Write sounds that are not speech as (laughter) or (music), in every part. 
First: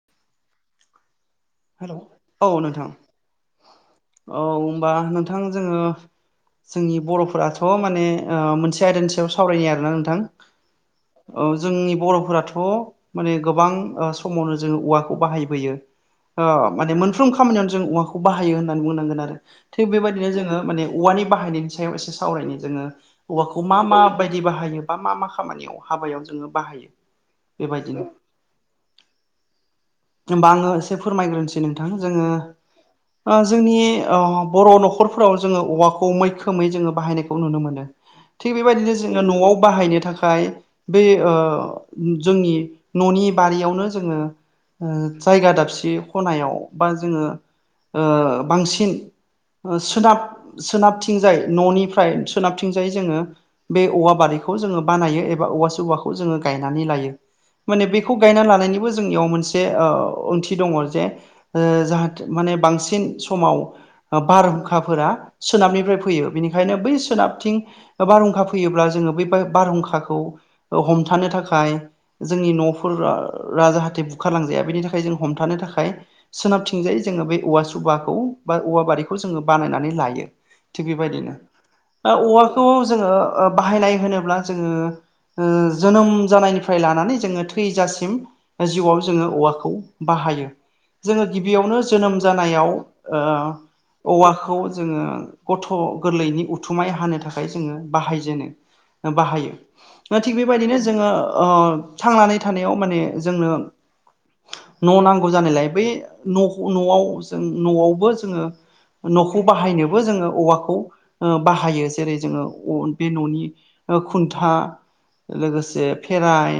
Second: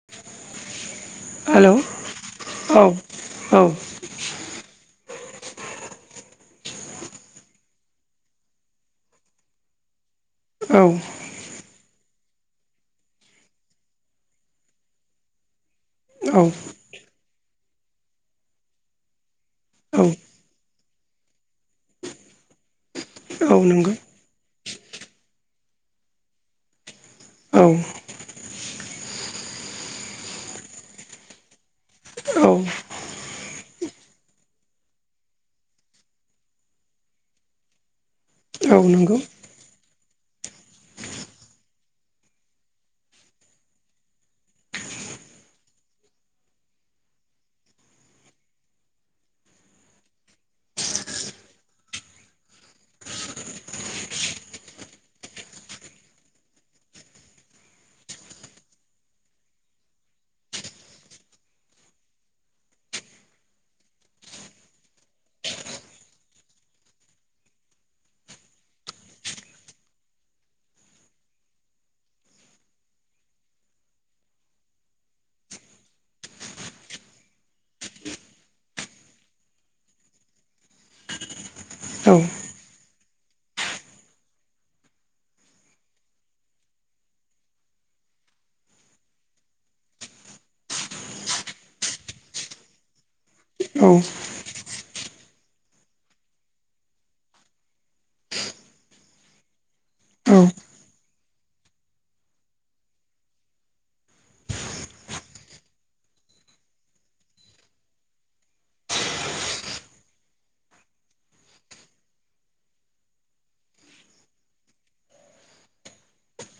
हेल' hello औ औ नोंथां औ। औ ओमबा नोंथां जोङो जोंनि बर'फोराथ' माने ओ मोनसे आयदानि सायाव सावरायो आरोना नोंथां औ ओ जोंनि बर'फोराथ' माने गोबां ओ समावनो जोङो औवाखौ बाहायबोयो औ ओ माने मोनफ्रोम खामानियावनो जों औवाखौ बाहायो होननानै बुंनांगोन आरो थिग औ बेबायदिनो जोङो माने औवानि बाहायनायनि सायाव एसे सावरायनि जोङो औ औवाखौ मा नंगौ मा बायदि बाहायो बा मा मा खामानियाव हाबायाव जोङो बाहायो औ बेबायदिनो होमबा आङो। एसे फोरमायग्रोनोसै नोंथां जोङो औ जोंनि बर' न'खरफोराव जोङो औवाखौ मैखोमै जोङो बाहायनायखौ नुनो मोनो। थिग बेबायदिनो नंगौ जोङो न'आव बाहायनो थाखाय बे जोंनि न'नि बारियावनो जोङो जायगा दाबसे खनायाव बा जोङो बांसिन सोनाब सोनाबथिंजाय न'निफ्राय सोनाबथिंजाय जोङो बे औवा बारिखौ जोङो बानायो एबा औवा सवाखौ जोङो गायनानै लायो। माने बेखौ गायना लानायनिबो जोंनियाव मोनसे ओंथि दङ जे जे माने बांसिन समाव बारहुंखाफोरा सोनाबनिफ्राय फैयो बिनिखायनो बै सोनाबथिं बारहुंखा फैयोब्ला जोङो बे बारहुंखाखौ हमथानो थाखाय जोंनि न'फोरा जाहाथे बुखारलांजाया बेनि थाखाय जों हमथानो थाखाय सोनाबथिंजायै जोङो बे औवा सुबाखौ बा औवा बारिखौ जोङो बानायनानै लायो। थिग बेबायदिनो औ औवाखौ जोङो बाहायनाय होनोब्ला जोङो जोनोम जानायनिफ्राय लानानै जोङो थैजासिम जिउआव जोङो औवाखौ बाहायो जोङो गिबियावनो जोनोम जानायाव औ औवाखौ जोङो गथ' गोरलैनि उथुमाय हानो थाखाय जोङो बाहायजेनो। बाहायो। द थिग बेबायदिनो जोङो थांनानै थानायाव माने जोंनो न' नांगौ जानायलाय बै न' न'आव जों न'आवबो जोङो न'खौ बाहायनोबो जोङो औवाखौ बाहायो जेरै जोङो बे न'नि खुन्था लोगोसे खेराय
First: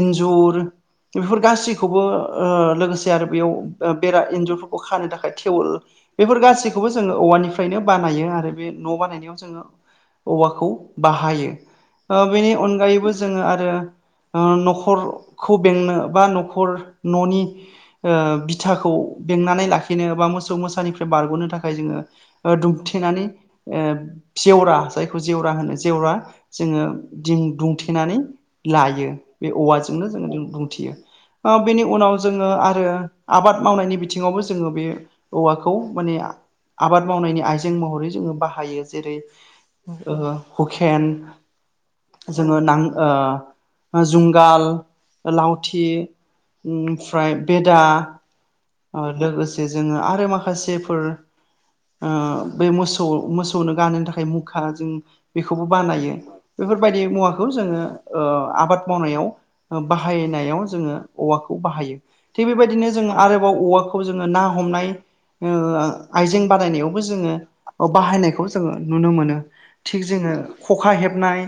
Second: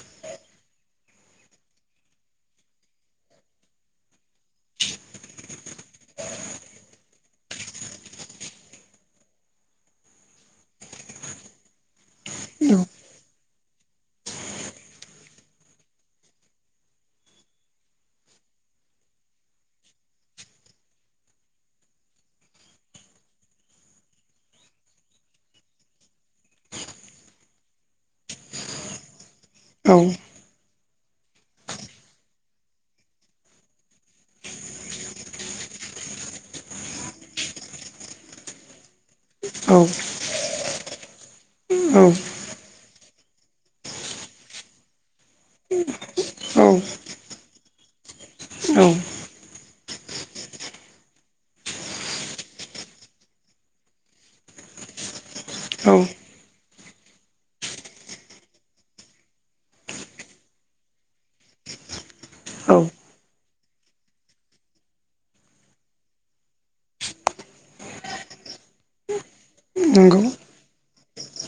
इन्जुर बेफोर गासै बेखौबो लोगोसे आरो बेयाव बेरा एन्जुरफोरखौ खानो थाखाय टेवल बेफोर गासैखौबो जोङो औवानिफ्रायनो बानायो आरो बे न' बानायनायाव जोङो औवाखौ बाहायो। बेनि अनगायैबो जोङो आरो न'खरखौ बेंनो बा न न'खर न'नि बिथाखौ बेंनानै लाखिनो बा मोसौ मोसानिफ्राय बारग'नो थाखाय जोङो दुमथेनानै जेवरा जायखौ जेवरा होनो जेवरा जोङो दिं दुंथेनानै लायो बे औवाजोंनो जोङनो बुंथियो। बेनि उनाव जोङो आरो आबाद मावनायनि बिथिङावबो जोङो बे औवाखौ माने आबाद मावनायनि आइजें महरै जोङो बाहायो जेरै औ ओ हुखेन औ। जोङो नां ओ जुंगाल लावथि औ ओमफ्राय बेदा ओ लोगोसे जोङो आरो माखासेफोर ओ बे मोसौ-मोसौनो गानहोनो थाखाय मुखा जों बेखौबो औ औ बानायो। बेफोरबायदि मुवाखौ जोङो ओ आबाद मावनायाव बाहायनायाव जोङो औवाखौ बाहायो थिग बेबायदिनो जों आरो औवाखौ जोङो ना हमनाय आइजें बादायनायावबो जोङो बाहायनायखौ जोङो नुनो मोनो। थिग नंगौ जोङो खखा हेबनाय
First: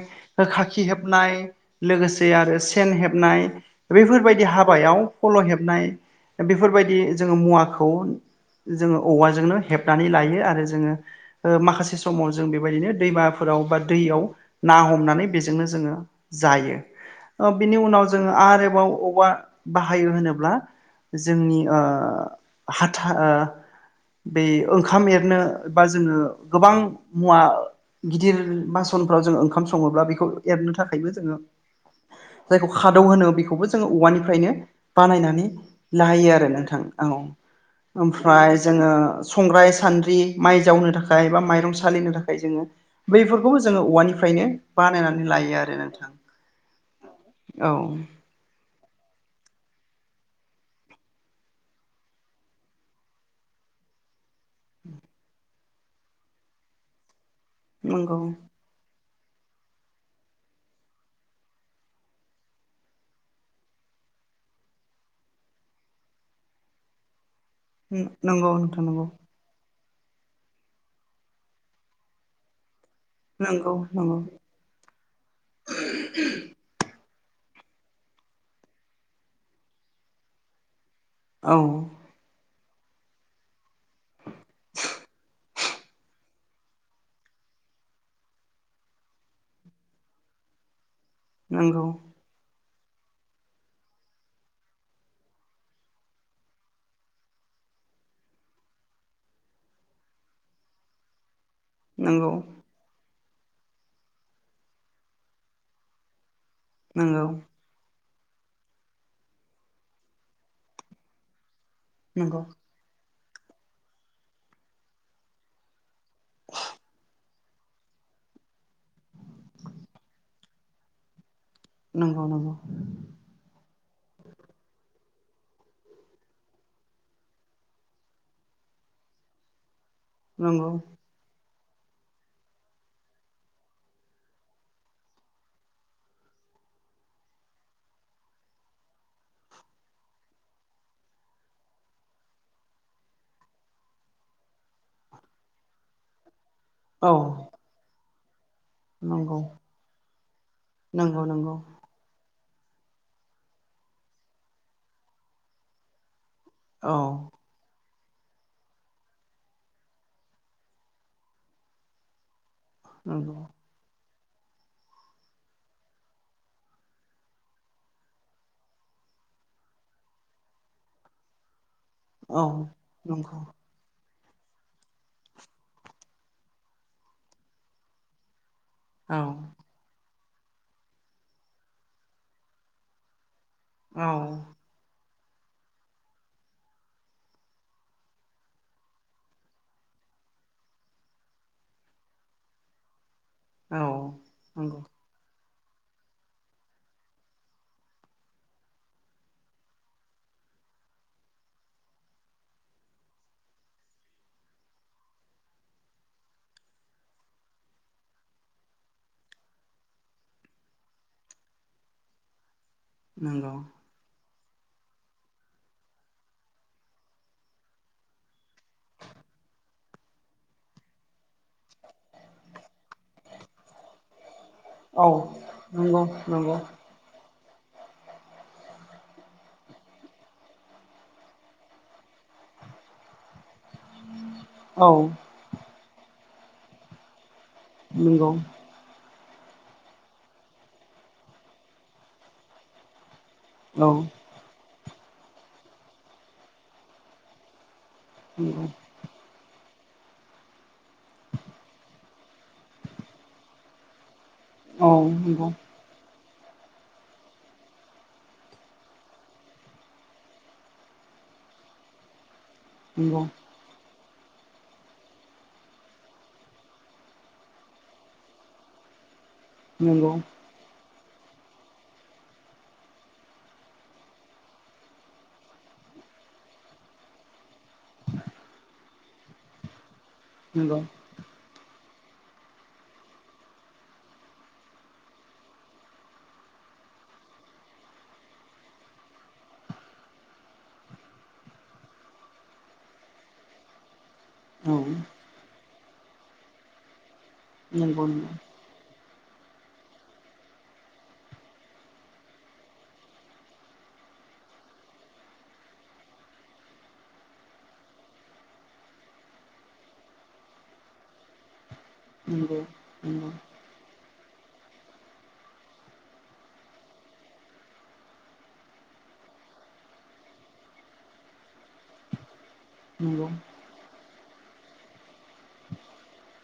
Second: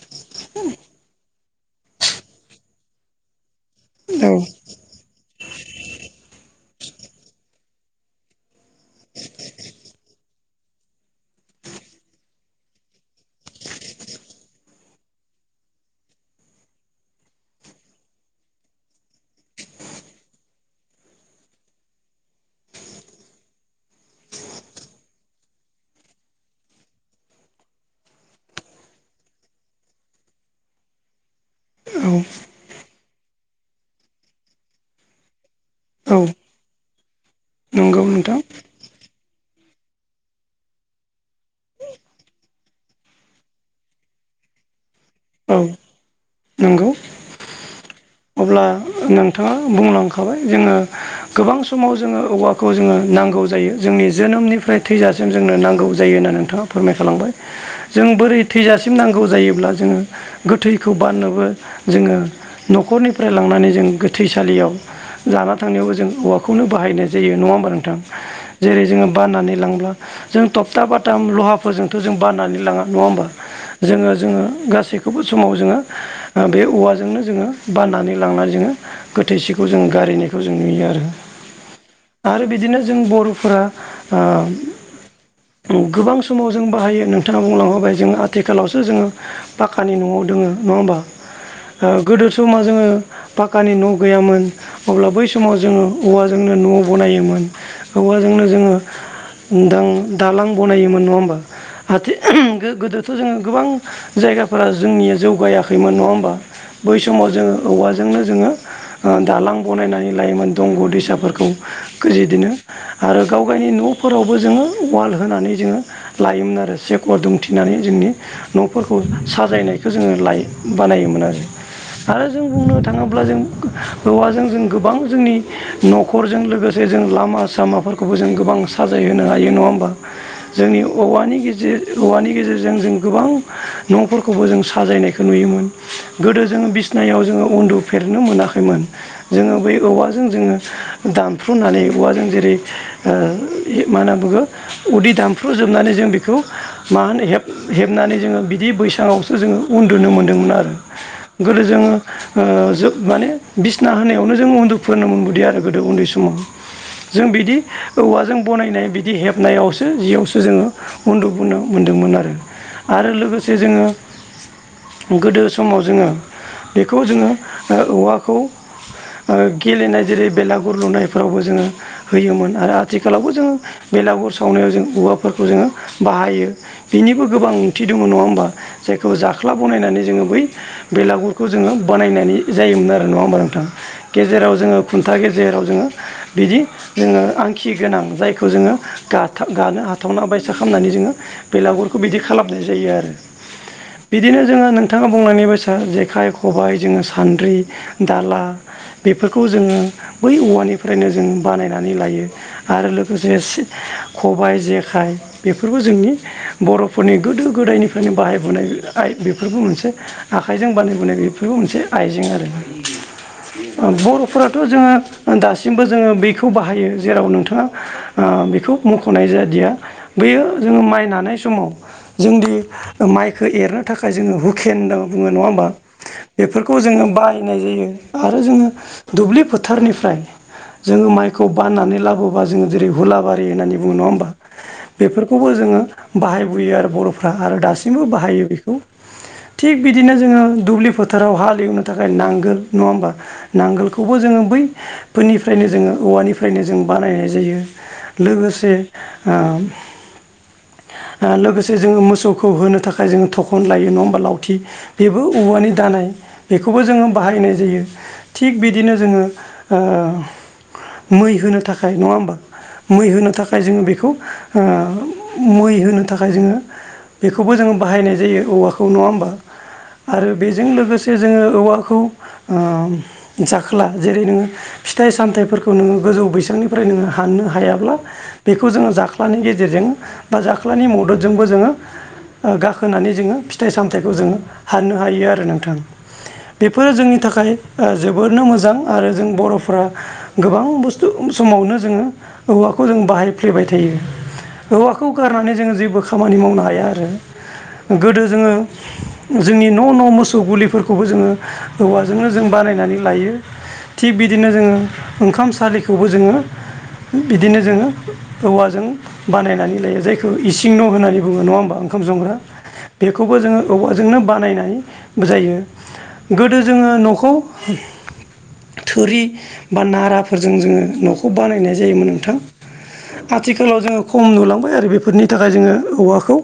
खाखि हेबनाय। लोगोसे आरो सेन हेबनाय औ बेफोरबायदि हाबायाव फल' हेबनाय बेफोरबायदि जोङो मुवाखौ जोङो औवाजोंनो हेबनानै लायो आरो जोङो माखासे समाव जों बेबायदिनो दैमाफोराव बा दैयाव ना हमनानै बेजोंनो जोङो जायो बिनि उनाव जोङो आरोबाव औबवा बाहायो होनोब्ला जोंनि हाथा बे ओंखाम एरनो बा जोङो गोबां मुवा गिदिर बासनफ्राव जोंङो ओंखाम सङोब्ला बेखौ एरनो थाखायबो जोङो जायखौ खादौ होनो बेखौबो जोङो औवानिफ्रायनो बानायनानै औ लाहायो आरो नोंथां औ नंगौ नोंथां ओमफ्राय जोङो संग्राय सान्द्रि माइ जावनो थाखाय बा माइरं सालिनो थाखाय जोङो बैफोरखौबो जोङो औवानिफ्रायनो बानायनानै औ लायो आरो नोंथां। नंगौ औ अब्ला नोंथाङा बुंलांखाबाय जोङो गोबां समाव जोङो औवाखौ जोङो नांगौ जायो जोंनि जोनोमनिफ्राय थैजासिम जोंनो नांगौ जायो होननानै नोंथाङा फोरमायखालांबाय जों नंगौ बोरै थैजासिम नांगौ जायोब्ला जोङो गोथैखौ बाननोबो जोङो न'खरनि फ्राय लांनानै जों गोथैसालियाव जाना थांनायावबो जों औवाखौनो बाहायनाय जायो नङा होमबा नोंथां नंगौ जेरै नोंथां जोङो नंगौ बनानै लांब्ला जों टगथा बाथाम लहाफोरजोंथ' जों बाननानै लाङा नङा होमबा। नंगौ नंगौ जोङो-जोङो गासैखौबो समाव जोङो बे औवाजोंनो जोङो बाननानै लांना जोङो गोथैसिखौ जों गारिनायखौ जों नुयो आरो। औ आरो बिदिनो जों बर'फोरा ओ गोबां समाव जों बाहायो नोंथाङा बुंलां होबाय जों आथिखालावसो जोङो पाक्कानि न'आव दोङो नङा होमबा नंगौ ओ गोदो समा जोङो पाक्कानि न' गैयामोन अब्ला बै समाव जोङो औवाजोंनो न' बनायोमोन। औवाजोंनो जोङो दां दालां बनायोमोन नङा होमबा। हाथे नंगौ (unintelligible) गो-गोदोथ' जोङो गोबां जायगाफोरा जोंनिया जौगायाखैमोन नङा होमबा। बै नंगौ समाव जोङो औवा जोंनो जोङो ओ दालां बनायनानै लायोमोन दंग' दैसाफोरखौ नंगौ गोजेदोनो। आरो गाव-गावनि न'फोरावबो जोङो वाल होनानै जोङो लायोमोन आरो सेकर दुमथि फिनानै जोंनि न'फोरखौ साजायनायखौ जोङो लाय बानायोमोन आरो।। आरो जों नंगौ बुंनो थाङोब्ला जों औवाजों जों गोबां जोंनि न'खरजों लोगोसे जों लामा सामाफोर खौबो जों गोबां साजायहोनो हायो नङा होमबा नंगौ जोंनि औवानि गेजेर औवानि गेजेरजों जों गोबां न'फोरखौबो जों साजायनायखौ नुयोमोन। गोदो जोङो बिसनायाव जोङो उन्दुफेरनो मोनाखैमोन। जोङो बै औवाजों जोङो दानफ्रुनानै औवाजों जेरै ओ मा होनना बुगो उदै दानफ्रु जोबनानै जों बेखौ मा औ होनो हेब-हेबनानै जोङो बि बि बैसङावसो नंगौ जोङो उन्दुनो मोन्दोंमोन आरो नंगौ नंगौ गोदो जोङो ओ जोब माने बिसना होनायावनो जों उन्दुफोरनो मोनबोदों आरो गोदो उन्दै समाव। औ जों बिदि औवाजों बनायनाय बिदि हेबनायावसो जियावसो जोङो उन्दुबो मोन्दोंमोन आरो आरो नंगौ लोगोसे जोङो गोदो समाव जोङो बेखौ जोङो औवाखौ गेलेनाय जेरै बेलागुर लुनायफ्रावबो जोङो औ होयोमोन आरो आथिखालावबो नंगौ जोङो बेलागुर सावनायाव जों औवाफोरखौ जोङो बाहायो बेनिबो गोबां ओंथि दङ नङा होमबा। जायखौ औ जाख्ला बनायनानै जोङो बै बेलागुरखौ जोङो बानायनानै जायोमोन आरो नङा होमबा नोंथां। औ गेजेराव जोङो खुन्था गेजेराव जोङो बिदि जोङो आंखि गोनां जायखौ जोङो गाथा गानो हाथावना बायसा खालामनानै जोङो बेलागुरखौ बिदि खालामनाय जायो आरो। औ बिदिनो जोङो नंगौ नोंथाङा बुंलांनाय बायसा जेखाइ खबाय जोङो सान्द्रि दाला बेफोरखौ जोङो बै औवानिफ्रायनो जों बानायनानै लायो। आरो लोगोसे सि खबाय जेखाइ बेफोरबो जोंनि बर'फोरनि गोदो गोदायनिफ्रायनो बाहायबोनाय आइ बेफोरबो मोनसे आखाइजों बानायबोनाय बेफोरबो मोनसे आइजें आरो नांगौ। बर'फोराथ' जोङो दासिमबो जोङो बैखौ बाहायो जेराव नोंथाङा बेखौ मख'नाय जादिया बेयो जोङो माइ हानाय समाव जोंदि माइखो एरनो थाखाय जोङो हुकेन होनना औ बुङो नङा होमबा। नंगौ नंगौ खौ जोङो बायनाय जायो आरो जोङो दुब्लि फोथारनिफ्राय जोङो माइखौ बाननानै लाबोबा जोङो जेरै हुलाबारि होननानै बुङो नङा होमबा। औ बेफोरखौबो जोङो बाहायबोयो आरो बर'फ्रा आरो दासिमबो नंगौ बाहायो बेखौ थिग बिदिनो जोङो दुब्लि फोथाराव हाल एवनो थाखाय नांगोल नङा होमबा। औ नांगोलखौबो जोङो बैफोरनिफ्रायनो जोङो औवानिफ्रायनो जों बानायनाय जायो। नंगौ लोगोसे आम ओ लोगोसे जोङो मोसौखौ होनो थाखाय जोङो थखन लायो नङा होमबा लाव थि औ बेबो नंगौ औवानि दानाय। बेखौबो जोङो बाहायनाय जायो थिग बिदिनो जोङो ओ मै होनो थाखाय नङा हबा मै नंगौ होनो थाखाय जोङो बेखौ मै होनो थाखाय जोङो बेखौबो जोङो बाहायनाय जायो औवाखौ नङा होमबा नंगौ आरो बेजों लोगोसे जोङो औवाखौ ओ जाखोला जेरै नोङो फिथाइ सामथाइफोरखौ नोङो गोजौ बैसांनिफ्राय नोङो हाननो हायाब्ला। बेखौ जोङो जाख्लानि गेजेरजों बा नंगौ जाख्लानि मददजोंबो जोङो ओ गाखोनानै जोङो फिथाइ सामथायाइखौ जोङो हाननो हायो आरो नोंथां। बेबो जोंनि थाखाय जोबोरनो मोजां आरो जों बर'फ्रा गोबां बुस्थु समावनो जोङो औवाखौ जों बाहायफ्लेबाय थायो। औ हौवाखौ गारनानै जोङो जेबो खामानि मावनो हाया आरो नंगौ नंगौ गोदो जोङो जोंनि न' न' मोसौ गुलिफोर खौबो जोङो हौवाजोंनो जों बानायनानै लायो। थिग बिदिनो जोङो ओंखाम सलिखौबो जोङो बिदिनो जोङो औवाजों बानायनानै लायो जायखौ इसिं न' होननानै बुङ नङा होनबा। ओंखाम संग्रा नंगौ नंगौ बेखौबो जोङो औवाजोंनो बानायनाय जायो। गोदो जोङो न'खौ थोरि बा नाराफोरजों जोङो न'खौ बानायनाय जायोमोन नोंथां। नंगौ औ आथिखालाव जोङो खम नुलांबाय आरो बेफोरनि थाखाय जोङो औवाखौ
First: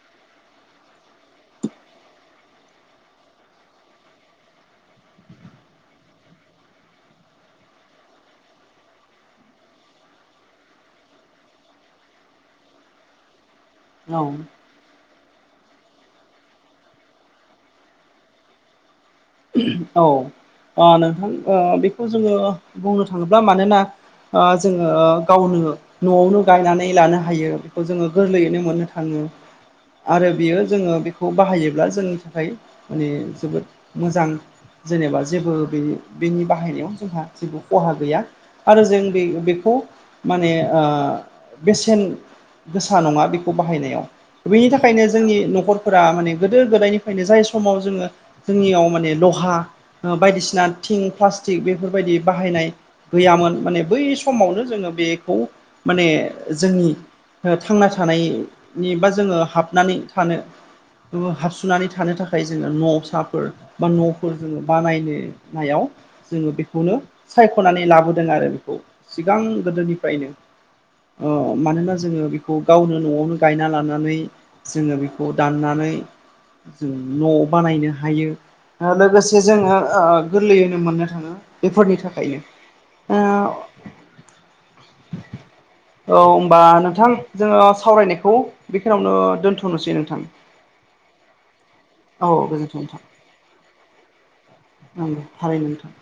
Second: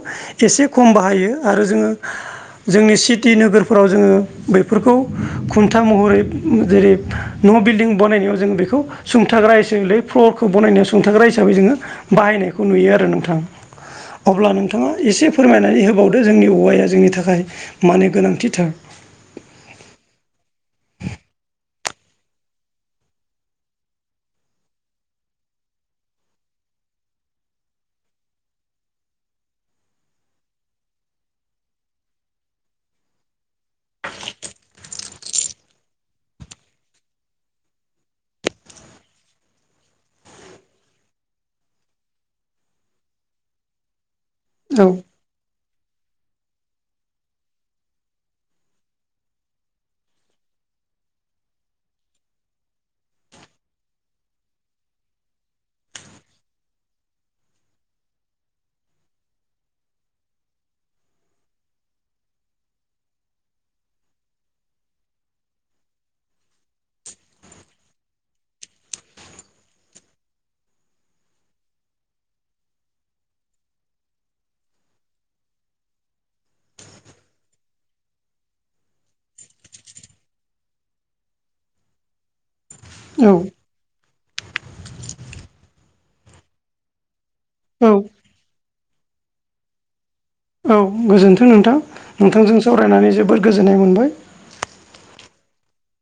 एसे खम बाहायो आरो जोङो जोंनि सिटि नोगोरफोराव जोङो बेफोरखौ खुन्था महरै जेरै न' बिल्डिं बानायनायाव जोंङो बेखौ सुंथाग्रा हिसाबैलै फ्लरखौ बनायनायाव सुंथाग्रा हिसाबै जोङो बाहायनायखौ नुयो आरो नोंथां औ अब्ला नों बिथाङा एसे फोरमायनानै होबावदो जोंनि औवाया जोंनि थाखाय मानो गोनांथिथार उम औ नोंथां बेखौ जोङो बुंनो थाङोब्ला मानोना आ जोङो गावनो न'आवनो गायनानै लानो हायो बेखौ जोङो गोरलैयैनो मोननो थाङो। आरो बियो जोङो बेखौ बाहायोब्ला जोंनि थाखाय माने जोबोद मोजां। जेनेबा जेबो बे बेनि बाहायनायाव जोंहा जेबो खहा गैया। आरो जों बे बेखौ माने बेसेन गोसा नङा बेखौ बाहायनायाव। बेनि औ थाखायनो जोंनि न'खरफोरा माने गोदो गोदायनिफ्रायनो जाय समाव जोङो जोंनियाव माने लहा बायदिसिना थिं प्लास्टिक बेफोरबायदि बाहायनाय। गैयामोन माने बै समावनो जोङो बेखौ माने जोंनि थांना थानायनि बा जोङो हाबनानै थानो हाबसुनानै थानो थाखाय जोङो न'आव सफ -बा न'फोर जोङ बानायनायाव जोङो बेखौनो सायख'नानै लाबोदों आरो बेखौ सिगां गोदोनिफ्रायनो अ मानोना जोङो बेखौ गावनो न'आवनो गायना लानानै जोङो बेखौ दाननानै जों न' बानायनो हायो लोगोसे जोङो ओ गोरलैयैनो मोननो थाङो बेफोरनि थाखायनो ओ औ औ होनबा नोंथां जोङो औ सावरायनायखौ बेखिनियावनो दोन्थ'नोसै नोंथां औ गोजोनथों नोंथां औ नोंथांजों गोजोन्थों नोंथां सावरायनानै जोबोद गोजोननाय मोनबाय नंगौ थारैनो नोंथां